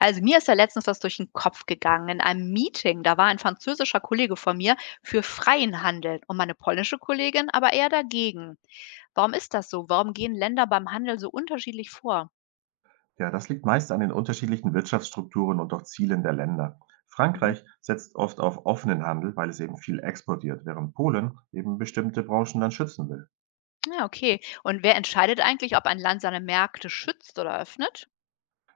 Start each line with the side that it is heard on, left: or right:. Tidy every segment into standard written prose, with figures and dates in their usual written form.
left: Also mir ist ja letztens was durch den Kopf gegangen. In einem Meeting, da war ein französischer Kollege von mir für freien Handel und meine polnische Kollegin aber eher dagegen. Warum ist das so? Warum gehen Länder beim Handel so unterschiedlich vor?
right: Ja, das liegt meist an den unterschiedlichen Wirtschaftsstrukturen und auch Zielen der Länder.
left: Mhm.
right: Frankreich setzt oft auf offenen Handel, weil es eben viel exportiert, während Polen eben bestimmte Branchen dann schützen will.
left: Ja, okay. Und wer entscheidet eigentlich, ob ein Land seine Märkte schützt oder öffnet?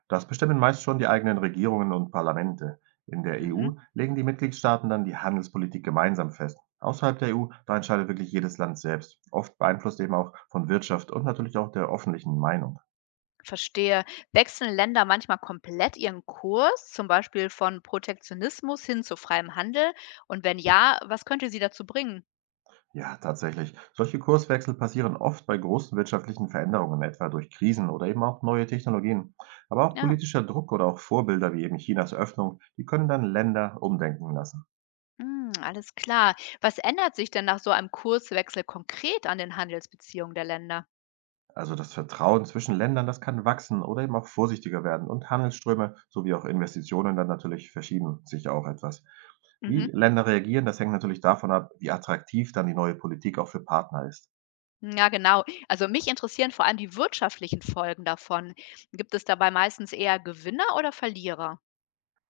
right: Das bestimmen meist schon die eigenen Regierungen und Parlamente. In der
left: Mhm.
right: EU legen die Mitgliedstaaten dann die Handelspolitik gemeinsam fest. Außerhalb der EU, da entscheidet wirklich jedes Land selbst, oft beeinflusst eben auch von Wirtschaft und natürlich auch der öffentlichen Meinung.
left: Verstehe. Wechseln Länder manchmal komplett ihren Kurs, zum Beispiel von Protektionismus hin zu freiem Handel? Und wenn ja, was könnte sie dazu bringen?
right: Ja, tatsächlich. Solche Kurswechsel passieren oft bei großen wirtschaftlichen Veränderungen, etwa durch Krisen oder eben auch neue Technologien. Aber auch
left: Ja.
right: politischer Druck oder auch Vorbilder wie eben Chinas Öffnung, die können dann Länder umdenken lassen.
left: Hm, alles klar. Was ändert sich denn nach so einem Kurswechsel konkret an den Handelsbeziehungen der Länder?
right: Also das Vertrauen zwischen Ländern, das kann wachsen oder eben auch vorsichtiger werden und Handelsströme sowie auch Investitionen dann natürlich verschieben sich auch etwas. Wie
left: Mhm.
right: Länder reagieren, das hängt natürlich davon ab, wie attraktiv dann die neue Politik auch für Partner ist.
left: Hm, ja, genau. Also mich interessieren vor allem die wirtschaftlichen Folgen davon. Gibt es dabei meistens eher Gewinner oder Verlierer?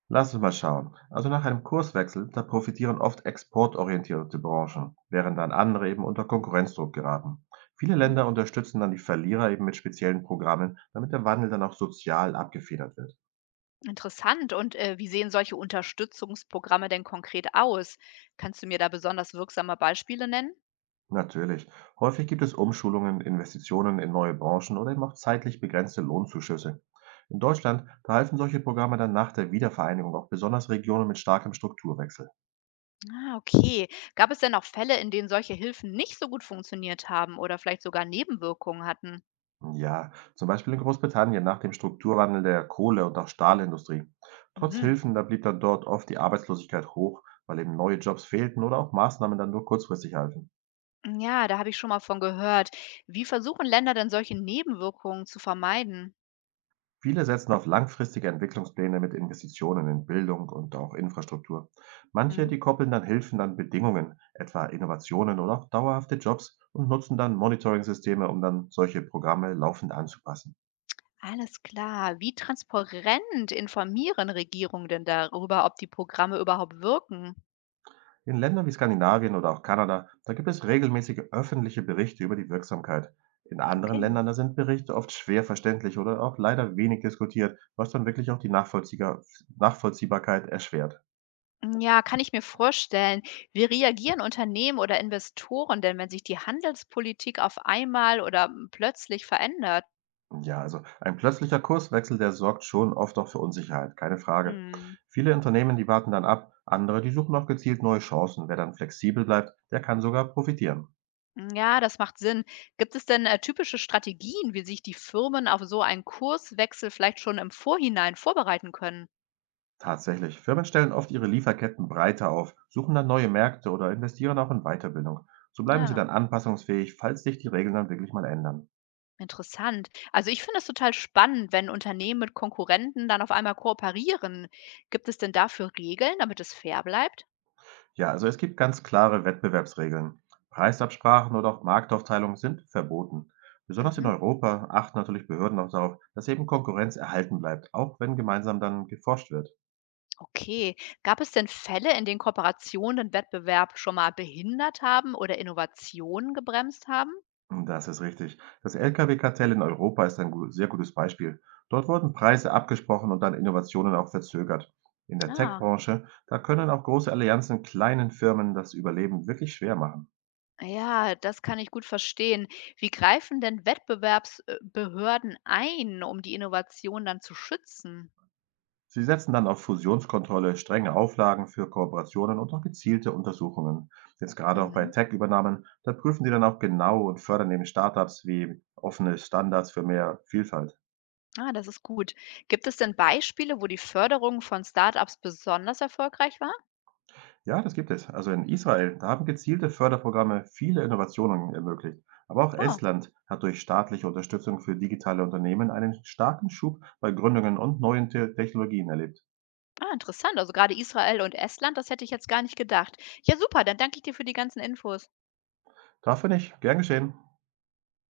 right: Lass uns mal schauen. Also nach einem Kurswechsel, da profitieren oft exportorientierte Branchen, während dann andere eben unter Konkurrenzdruck geraten. Viele
left: Hm.
right: Länder unterstützen dann die Verlierer eben mit speziellen Programmen, damit der Wandel dann auch sozial abgefedert wird.
left: Interessant. Und wie sehen solche Unterstützungsprogramme denn konkret aus? Kannst du mir da besonders wirksame Beispiele nennen?
right: Natürlich. Häufig gibt es Umschulungen, Investitionen in neue Branchen oder eben auch zeitlich begrenzte Lohnzuschüsse. In Deutschland, da halfen solche Programme dann nach der Wiedervereinigung auch besonders Regionen mit starkem Strukturwechsel.
left: Ah, okay. Gab es denn auch Fälle, in denen solche Hilfen nicht so gut funktioniert haben oder vielleicht sogar Nebenwirkungen hatten?
right: Ja, zum Beispiel in Großbritannien nach dem Strukturwandel der Kohle- und auch Stahlindustrie. Trotz
left: Mhm.
right: Hilfen, da blieb dann dort oft die Arbeitslosigkeit hoch, weil eben neue Jobs fehlten oder auch Maßnahmen dann nur kurzfristig halfen.
left: Ja, da habe ich schon mal von gehört. Wie versuchen Länder denn solche Nebenwirkungen zu vermeiden?
right: Viele setzen auf langfristige Entwicklungspläne mit Investitionen in Bildung und auch Infrastruktur. Manche,
left: Mhm.
right: die koppeln dann Hilfen an Bedingungen, etwa Innovationen oder auch dauerhafte Jobs und nutzen dann Monitoring-Systeme, um dann solche Programme laufend anzupassen.
left: Alles klar. Wie transparent informieren Regierungen denn darüber, ob die Programme überhaupt wirken?
right: In Ländern wie Skandinavien oder auch Kanada, da gibt es regelmäßige öffentliche Berichte über die Wirksamkeit. In anderen
left: Okay.
right: Ländern, da sind Berichte oft schwer verständlich oder auch leider wenig diskutiert, was dann wirklich auch die Nachvollziehbarkeit erschwert.
left: Ja, kann ich mir vorstellen. Wie reagieren Unternehmen oder Investoren denn, wenn sich die Handelspolitik auf einmal oder plötzlich verändert?
right: Ja, also ein plötzlicher Kurswechsel, der sorgt schon oft auch für Unsicherheit, keine Frage.
left: Hm.
right: Viele Unternehmen, die warten dann ab, andere, die suchen auch gezielt neue Chancen. Wer dann flexibel bleibt, der kann sogar profitieren.
left: Ja, das macht Sinn. Gibt es denn typische Strategien, wie sich die Firmen auf so einen Kurswechsel vielleicht schon im Vorhinein vorbereiten können?
right: Tatsächlich. Firmen stellen oft ihre Lieferketten breiter auf, suchen dann neue Märkte oder investieren auch in Weiterbildung. So bleiben sie
left: Ja,
right: dann anpassungsfähig, falls sich die Regeln dann wirklich mal ändern.
left: interessant. Also, ich finde es total spannend, wenn Unternehmen mit Konkurrenten dann auf einmal kooperieren. Gibt es denn dafür Regeln, damit es fair bleibt?
right: Ja, also es gibt ganz klare Wettbewerbsregeln. Preisabsprachen oder auch Marktaufteilung sind verboten. Besonders in
left: Mhm.
right: Europa achten natürlich Behörden auch darauf, dass eben Konkurrenz erhalten bleibt, auch wenn gemeinsam dann geforscht wird.
left: Okay. Gab es denn Fälle, in denen Kooperationen den Wettbewerb schon mal behindert haben oder Innovationen gebremst haben?
right: Das ist richtig. Das Lkw-Kartell in Europa ist ein sehr gutes Beispiel. Dort wurden Preise abgesprochen und dann Innovationen auch verzögert. In der
left: Ah,
right: Tech-Branche, da können auch große Allianzen kleinen Firmen das Überleben wirklich schwer machen.
left: ja, das kann ich gut verstehen. Wie greifen denn Wettbewerbsbehörden ein, um die Innovation dann zu schützen?
right: Sie setzen dann auf Fusionskontrolle, strenge Auflagen für Kooperationen und auch gezielte Untersuchungen. Jetzt gerade auch bei
left: Mhm.
right: Tech-Übernahmen, da prüfen sie dann auch genau und fördern eben Startups wie offene Standards für mehr Vielfalt.
left: Ah, das ist gut. Gibt es denn Beispiele, wo die Förderung von Startups besonders erfolgreich war?
right: Ja, das gibt es. Also in Israel, da haben gezielte Förderprogramme viele Innovationen ermöglicht. Aber auch
left: Oh,
right: Estland hat durch staatliche Unterstützung für digitale Unternehmen einen starken Schub bei Gründungen und neuen Te Technologien erlebt.
left: ah, interessant. Also gerade Israel und Estland, das hätte ich jetzt gar nicht gedacht. Ja, super, dann danke ich dir für die ganzen Infos.
right: Dafür nicht. Gern geschehen.